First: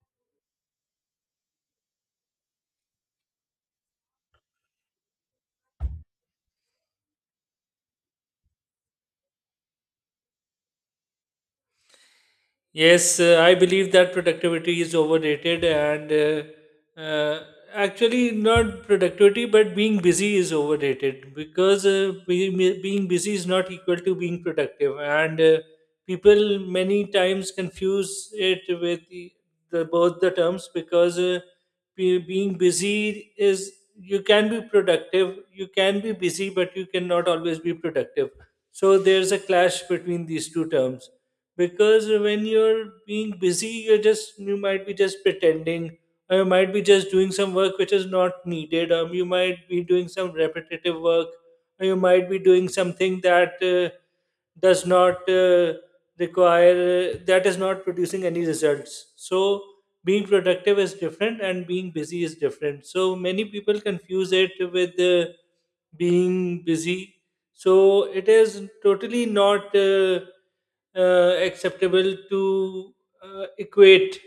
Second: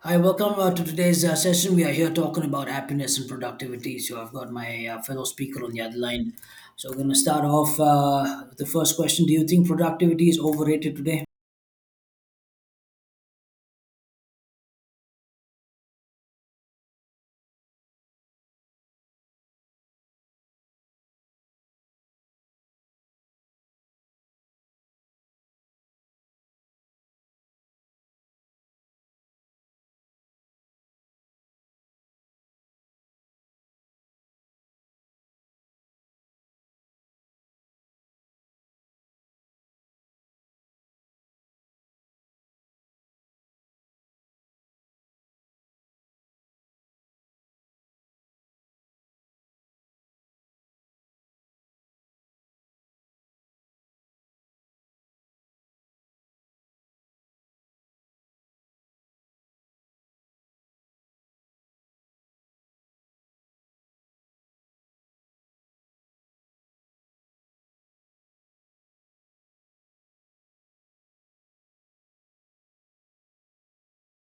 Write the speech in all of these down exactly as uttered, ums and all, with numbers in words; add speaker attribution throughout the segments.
Speaker 1: Hi, welcome uh, to today's uh, session. We are here talking about happiness and productivity. So, I've got my uh, fellow speaker on the other line. So, we're going to start off uh, with the first question. Do you think productivity is overrated today?
Speaker 2: Yes, uh, I believe that productivity is overrated, and uh, uh, actually, not productivity, but being busy is overrated because uh, being, being busy is not equal to being productive. And uh, People many times confuse it with the, the, both the terms because uh, be, being busy is you can be productive, you can be busy, but you cannot always be productive. So there's a clash between these two terms because when you're being busy you're just you might be just pretending, or you might be just doing some work which is not needed, or you might be doing some repetitive work, or you might be doing something that uh, does not uh, require, uh, that is not producing any results. So being productive is different and being busy is different, so many people confuse it with uh, being busy, so it is totally not uh, uh, acceptable to uh, equate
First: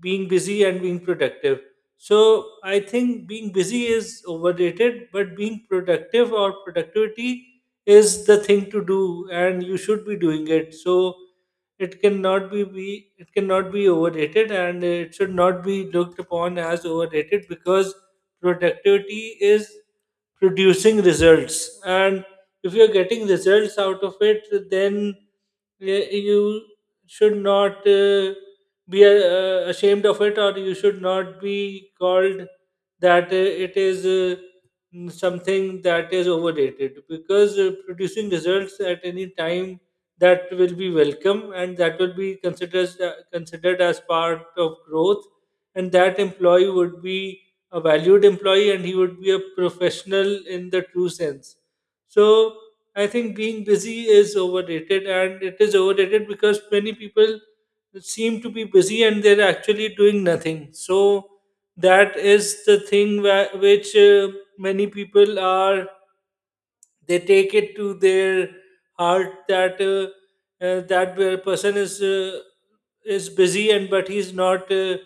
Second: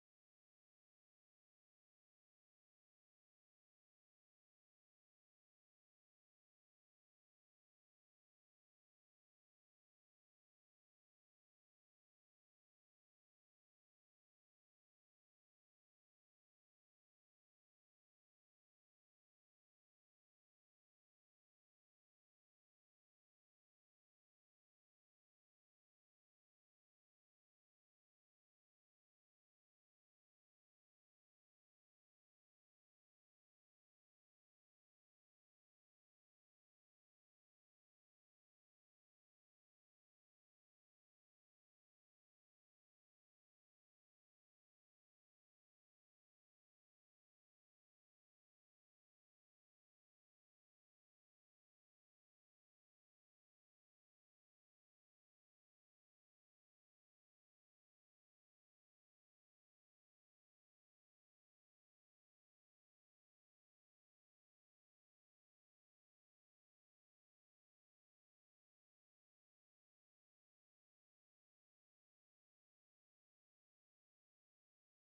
Speaker 2: being busy and being productive. So I think being busy is overrated, but being productive or productivity is the thing to do, and you should be doing it. So it cannot be, be it cannot be overrated, and it should not be looked upon as overrated because productivity is producing results, and if you're getting results out of it, then y- you should not uh, be uh, ashamed of it, or you should not be called that uh, it is uh, mm, something that is overrated, because uh, producing results at any time, that will be welcome and that will be considered as, uh, considered as part of growth, and that employee would be a valued employee and he would be a professional in the true sense. So I think being busy is overrated, and it is overrated because many people seem to be busy and they're actually doing nothing. So that is the thing wha- which uh, many people are, they take it to their heart that uh, uh, that uh, person is uh, is busy, and but he's not uh,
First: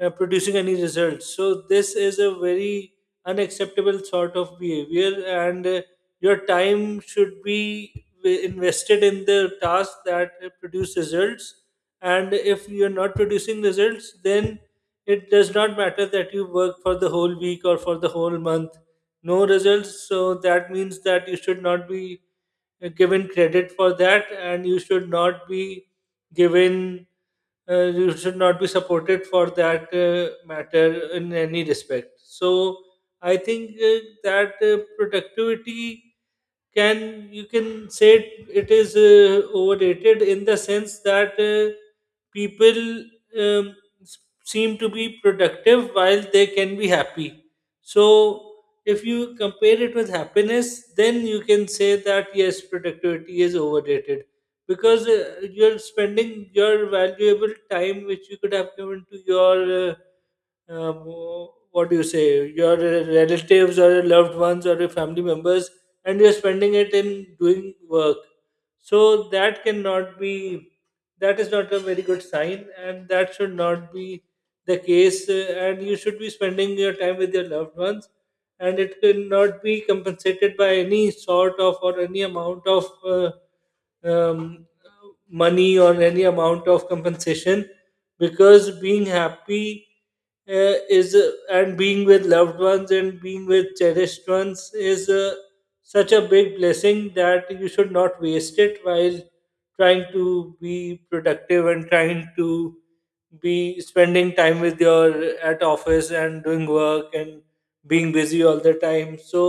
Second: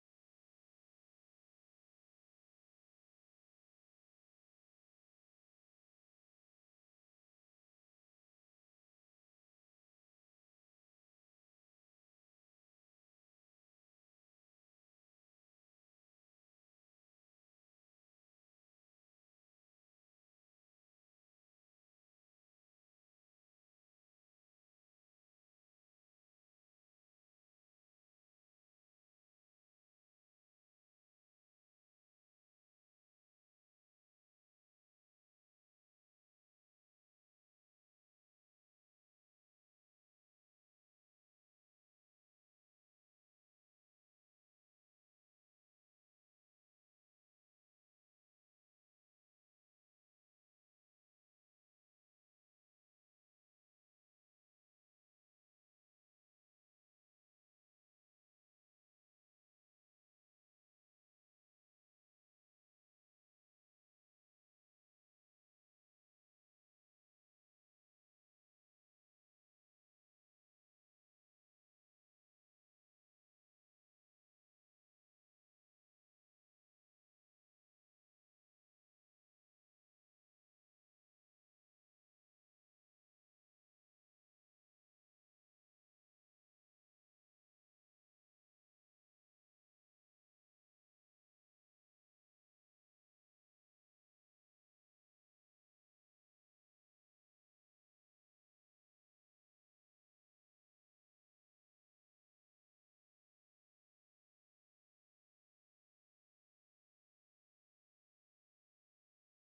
Speaker 2: uh, producing any results. So this is a very unacceptable sort of behavior, and uh, your time should be wi- invested in the task that uh, produce results, and if you're not producing results, then it does not matter that you work for the whole week or for the whole month, no results. So that means that you should not be uh, given credit for that, and you should not be given, uh, you should not be supported for that uh, matter in any respect. So I think uh, that uh, productivity, can you can say it, it is uh, overrated in the sense that uh, people um, s- seem to be productive while they can be happy. So if you compare it with happiness, then you can say that yes, productivity is overrated because uh, you're spending your valuable time which you could have given to your uh, um, what do you say, your relatives or your loved ones or your family members, and you're spending it in doing work. So that cannot be, that is not a very good sign, and that should not be the case. uh, And you should be spending your time with your loved ones, and it cannot be compensated by any sort of or any amount of. Uh, um, money or any amount of compensation, because being happy uh, is uh, and being with loved ones and being with cherished ones is uh, such a big blessing that you should not waste it while trying to be productive and trying to be spending time with your at office and doing work and being busy all the time. So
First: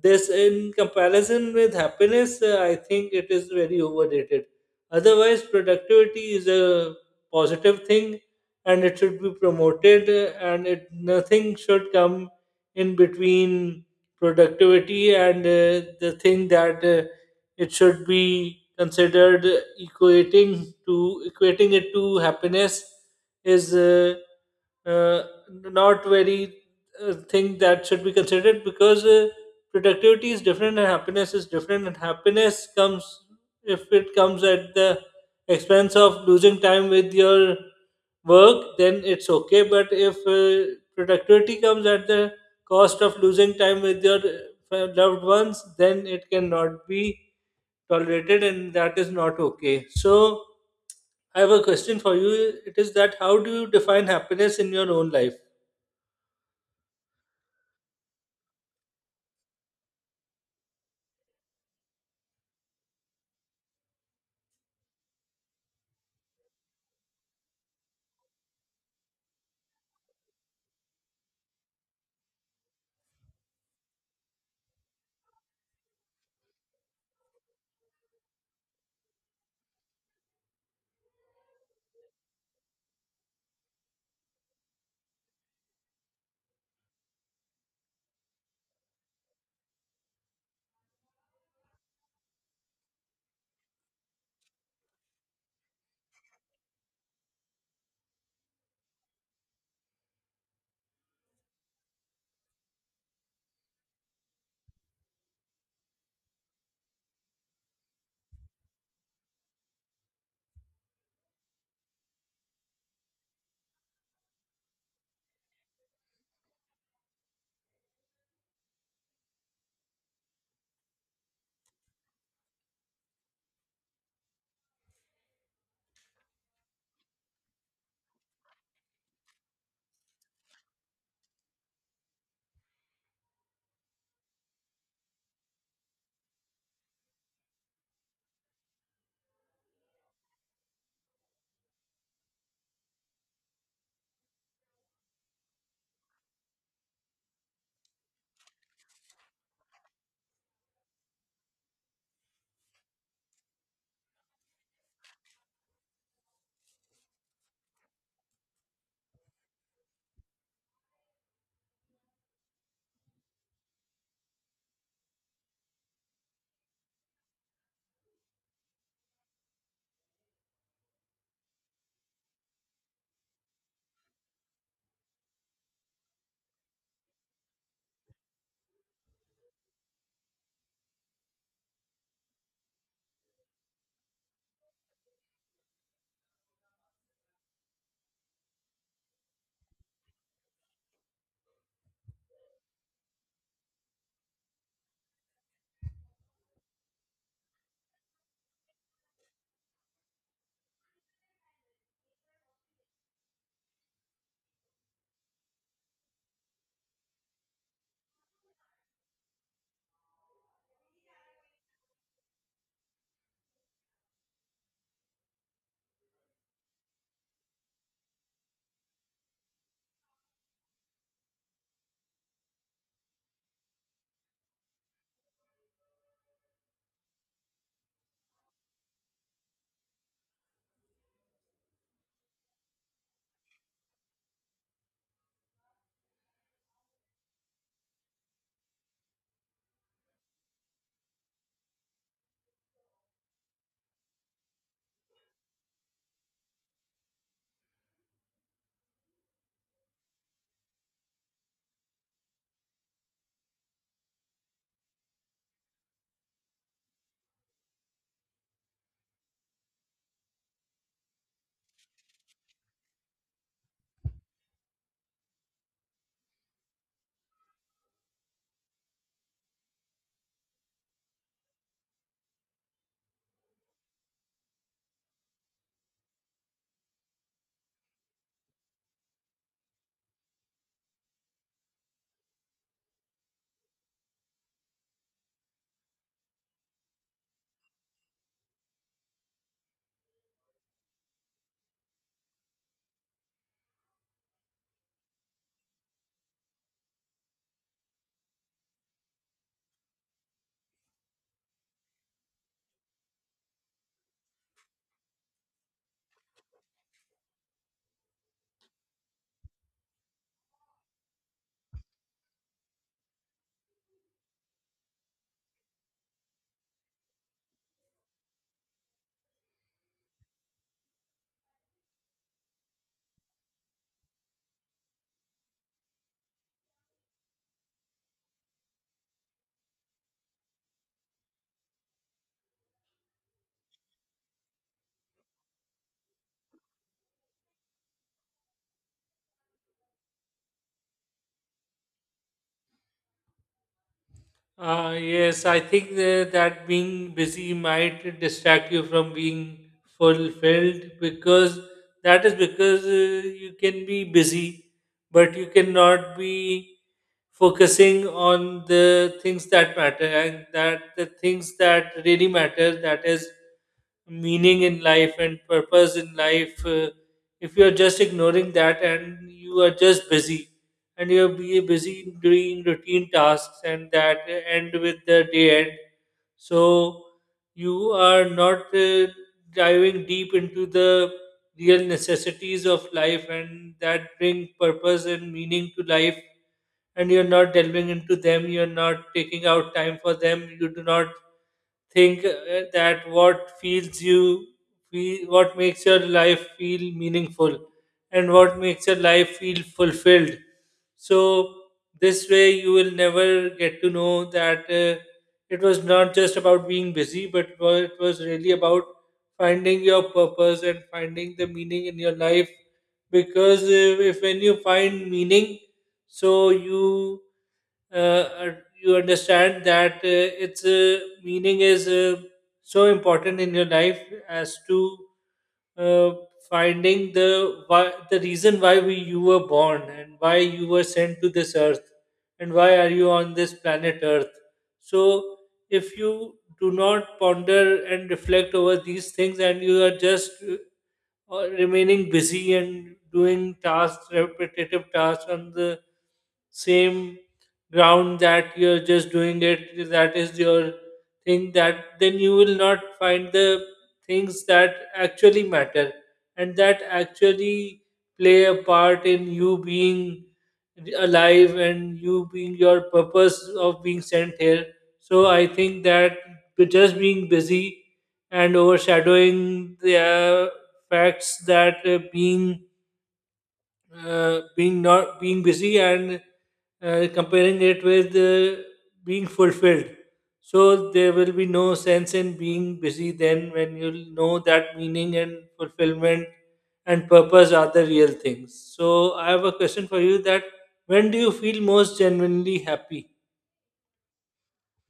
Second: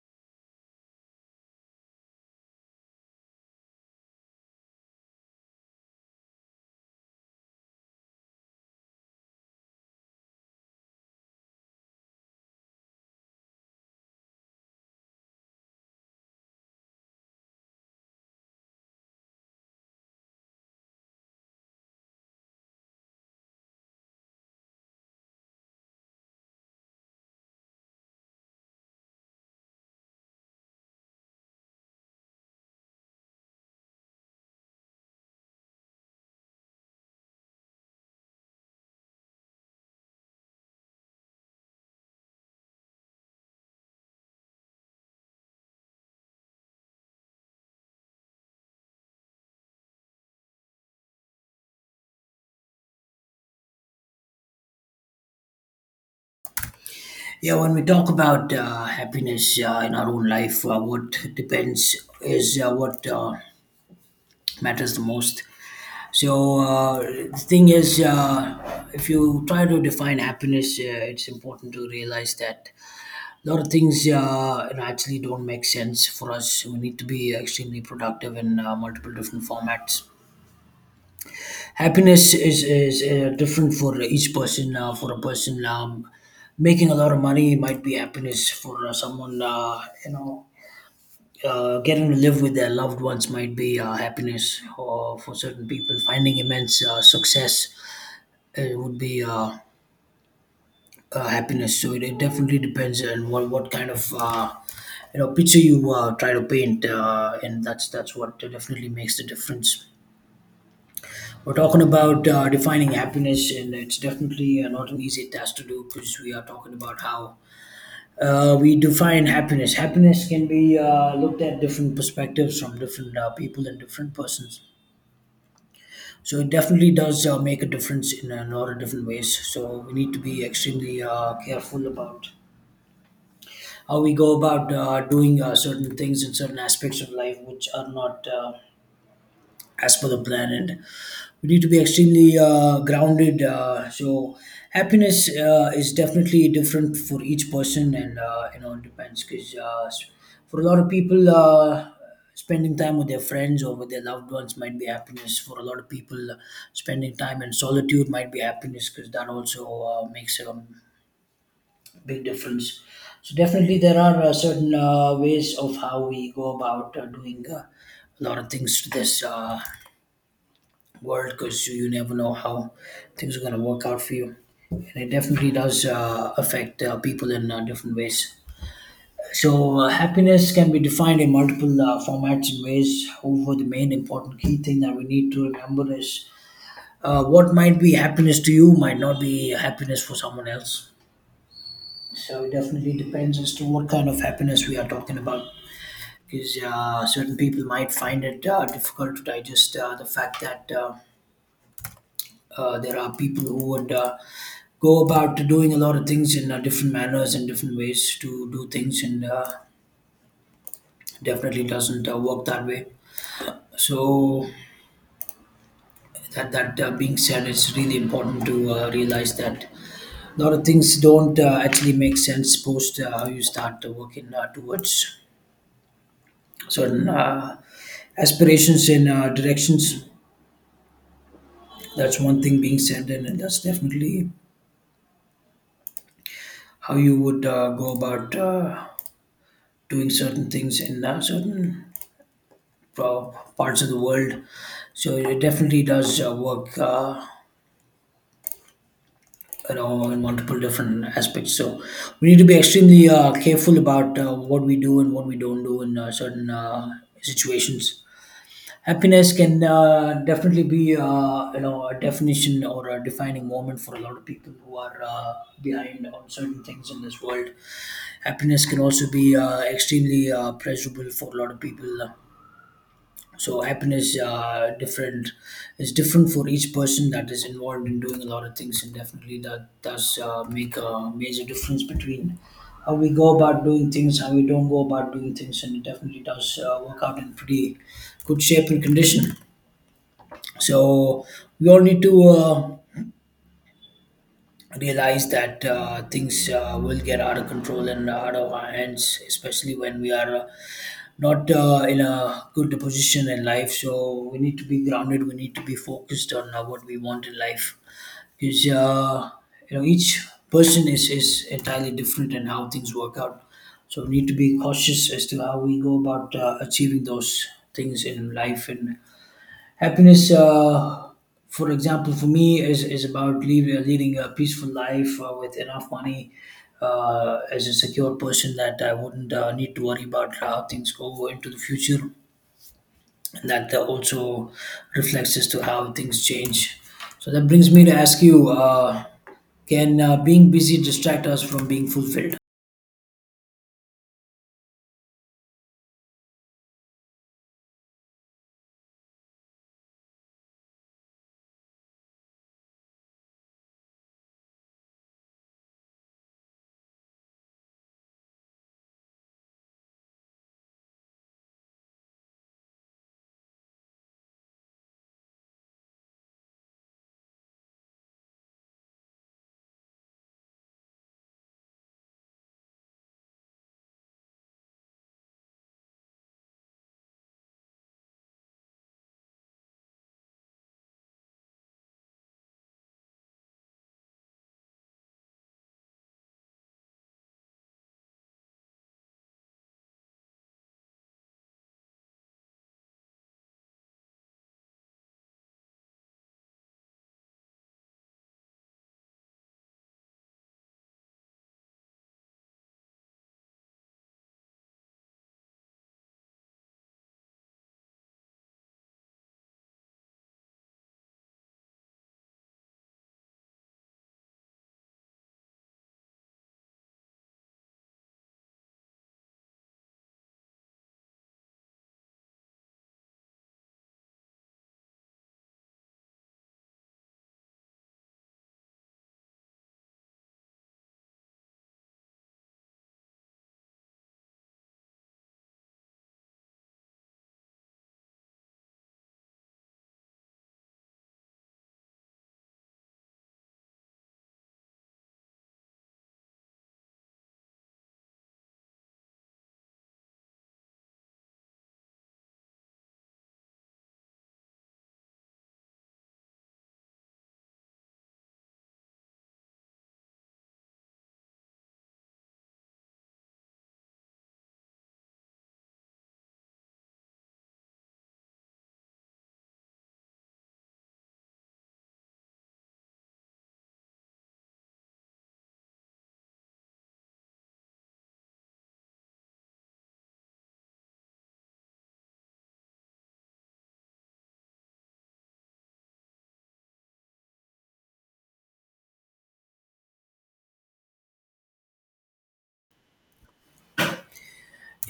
Speaker 2: this in comparison with happiness, uh, I think it is very overrated. Otherwise productivity is a positive thing and it should be promoted, uh, and it, nothing should come in between productivity and uh, the thing that uh, it should be considered. Equating to equating it to happiness is uh, uh, not very uh, thing that should be considered, because uh, productivity is different and happiness is different, and happiness comes, if it comes at the expense of losing time with your work, then it's okay. But if uh, productivity comes at the cost of losing time with your uh, loved ones, then it cannot be tolerated, and that is not okay. So I have a question for you. It is that how do you define happiness in your own life?
Speaker 1: Yeah, when we talk about uh, happiness uh, in our own life, uh, what depends is uh, what uh, matters the most. So uh, the thing is, uh, if you try to define happiness, uh, it's important to realize that a lot of things uh, actually don't make sense for us. We need to be extremely productive in uh, multiple different formats. Happiness is, is uh, different for each person. Uh, for a person um, making a lot of money might be happiness. For uh, someone, uh, you know, uh, getting to live with their loved ones might be uh, happiness. Or for certain people, finding immense uh, success uh, would be. Uh, uh, happiness. So it, it definitely depends on what what kind of uh, you know picture you uh, try to paint, uh, and that's that's what definitely makes the difference. We're talking about uh, defining happiness, and it's definitely uh, not an easy task to do because we are talking about how. Uh, we define happiness. Happiness can be uh, looked at different perspectives from different uh, people and different persons. So it definitely does uh, make a difference in a lot of different ways. So we need to be extremely uh, careful about how we go about uh, doing uh, certain things in certain aspects of life which are not uh, as per the plan, and we need to be extremely uh, grounded, uh, so happiness uh, is definitely different for each person, and uh, you know it depends because uh, s- for a lot of people uh, spending time with their friends or with their loved ones might be happiness. For a lot of people, spending time in solitude might be happiness, because that also uh, makes a big difference. So definitely there are uh, certain uh, ways of how we go about uh, doing uh, a lot of things to this uh, world, because you never know how things are going to work out for you. And it definitely does uh, affect uh, people in uh, different ways. So, uh, happiness can be defined in multiple uh, formats and ways. However, the main important key thing that we need to remember is uh, what might be happiness to you might not be happiness for someone else. So it definitely depends as to what kind of happiness we are talking about, because uh, certain people might find it uh, difficult to digest uh, the fact that uh, uh, there are people who would uh, go about doing a lot of things in uh, different manners and different ways to do things, and uh, definitely doesn't uh, work that way. So that that uh, being said, it's really important to uh, realize that a lot of things don't uh, actually make sense post uh, how you start uh, working uh, towards certain uh, aspirations and uh, directions. That's one thing being said, and that's definitely how you would uh, go about uh, doing certain things in uh, certain pro- parts of the world. So it definitely does uh, work. Uh, you know, in multiple different aspects. So we need to be extremely uh, careful about uh, what we do and what we don't do in uh, certain uh, situations. Happiness can uh, definitely be uh, you know a definition or a defining moment for a lot of people who are uh, behind on certain things in this world. Happiness can also be uh, extremely uh, pleasurable for a lot of people. So happiness uh, different is different for each person that is involved in doing a lot of things, and definitely that does uh, make a major difference between how we go about doing things, how we don't go about doing things, and it definitely does uh, work out in pretty good shape and condition. So we all need to uh, realize that uh, things uh, will get out of control and out of our hands, especially when we are uh, not uh, in a good position in life. So we need to be grounded. We need to be focused on uh, what we want in life, because uh, you know each person is is entirely different in how things work out. So we need to be cautious as to how we go about uh, achieving those things in life. And happiness, uh, for example, for me is, is about lead, leading a peaceful life uh, with enough money, uh, as a secure person that I wouldn't uh, need to worry about how things go into the future. And that uh, also reflects as to how things change. So that brings me to ask you, uh, can uh, being busy distract us from being fulfilled?
Speaker 2: Uh, yes, I think tha- that being busy might distract you from being fulfilled, because that is because uh, you can be busy, but you cannot be focusing on the things that matter and that the things that really matter, that is meaning in life and purpose in life. Uh, if you are just ignoring that and you are just busy, and you're be busy doing routine tasks and that end with the day end. So you are not uh, diving deep into the real necessities of life and that bring purpose and meaning to life, and you're not delving into them, you're not taking out time for them, you do not think uh, that what feels you feel, what makes your life feel meaningful and what makes your life feel fulfilled. So this way you will never get to know that uh, it was not just about being busy, but wa- it was really about finding your purpose and finding the meaning in your life. Because uh, if when you find meaning, so you uh, un- you understand that uh, its uh, meaning is uh, so important in your life, as to uh, finding the why, the reason why we you were born and why you were sent to this earth and why are you on this planet earth. So if you do not ponder and reflect over these things, and you are just uh, uh, remaining busy and doing tasks repetitive tasks on the same ground, that you're just doing it, that is your thing, that then you will not find the things that actually matter and that actually play a part in you being alive and you being your purpose of being sent here. So I think that with just being busy and overshadowing the uh, facts that uh, being uh, being not being busy and uh, comparing it with uh, being fulfilled, so there will be no sense in being busy then, when you'll know that meaning and fulfillment and purpose are the real things. So I have a question for you, that when do you feel most genuinely happy?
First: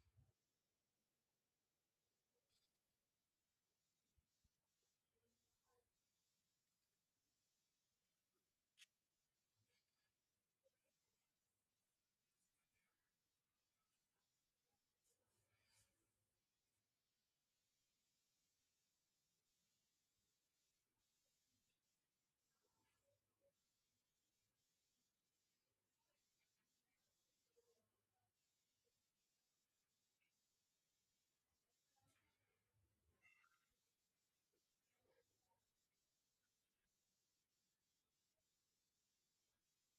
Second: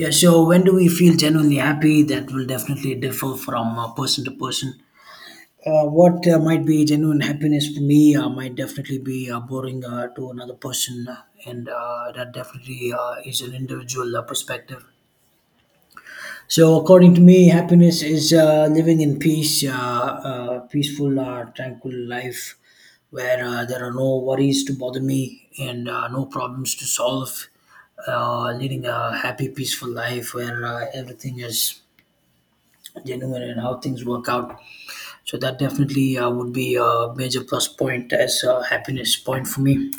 Speaker 1: Yeah, so when do we feel genuinely happy? That will definitely differ from uh, person to person. Uh, what uh, might be genuine happiness for me uh, might definitely be uh, boring uh, to another person, and uh, that definitely uh, is an individual uh, perspective. So, according to me, happiness is uh, living in peace, uh, uh, peaceful, uh, tranquil life where uh, there are no worries to bother me and uh, no problems to solve. Uh, leading a happy, peaceful life where uh, everything is genuine and how things work out. So that definitely uh, would be a major plus point as a happiness point for me.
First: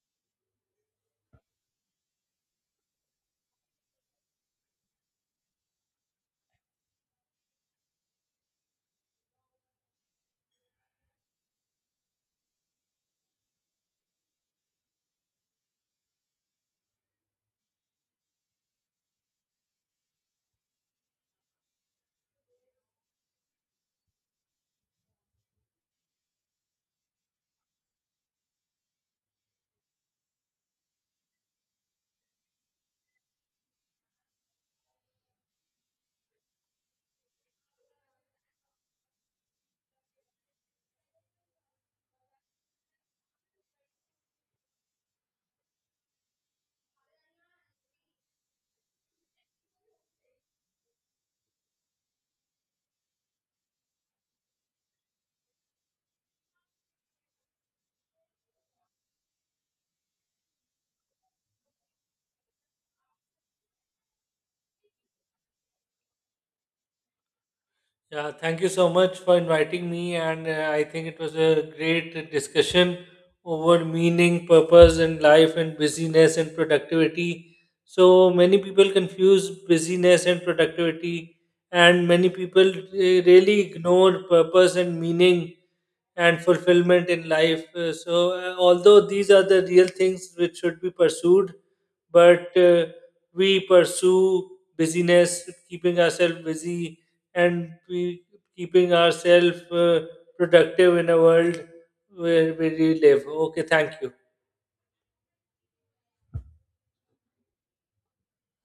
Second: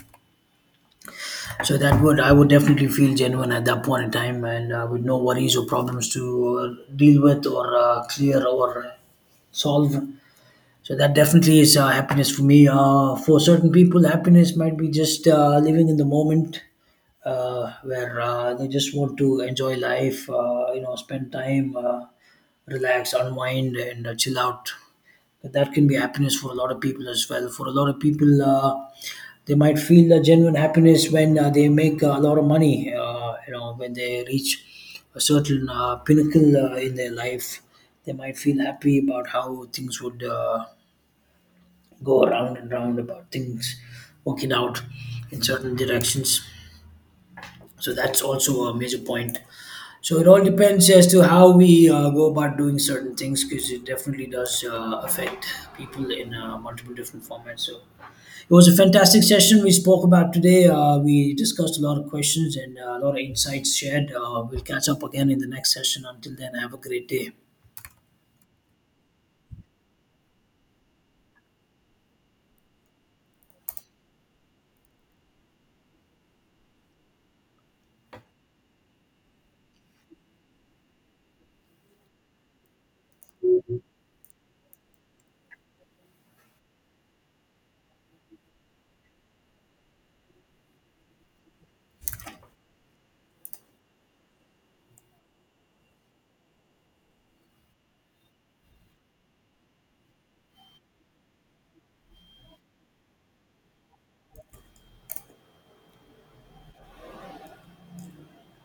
Speaker 1: So that would I would definitely feel genuine at that point in time, and uh, with no worries or problems to uh, deal with or uh, clear or solve. So that definitely is uh, happiness for me. Uh, for certain people, happiness might be just uh, living in the moment, uh, where uh, they just want to enjoy life, uh, you know, spend time, uh, relax, unwind, and uh, chill out. That that can be happiness for a lot of people as well. For a lot of people, uh, they might feel a genuine happiness when uh, they make a lot of money. Uh, you know, when they reach a certain uh, pinnacle uh, in their life, they might feel happy about how things would uh, go around and round about things working out in certain directions. So that's also a major point. So it all depends as to how we uh, go about doing certain things, because it definitely does uh, affect people in uh, multiple different formats. So it was a fantastic session we spoke about today. Uh, we discussed a lot of questions and uh, a lot of insights shared. Uh, we'll catch up again in the next session. Until then, have a great day.
Speaker 2: Yeah, thank you so much for inviting me, and uh, I think it was a great discussion over meaning, purpose in life, and busyness and productivity. So many people confuse busyness and productivity, and many people uh, really ignore purpose and meaning and fulfillment in life. Uh, so, uh, although these are the real things which should be pursued, but uh, we pursue busyness, keeping ourselves busy, and we keeping ourselves uh, productive in a world where we live. Okay, thank you.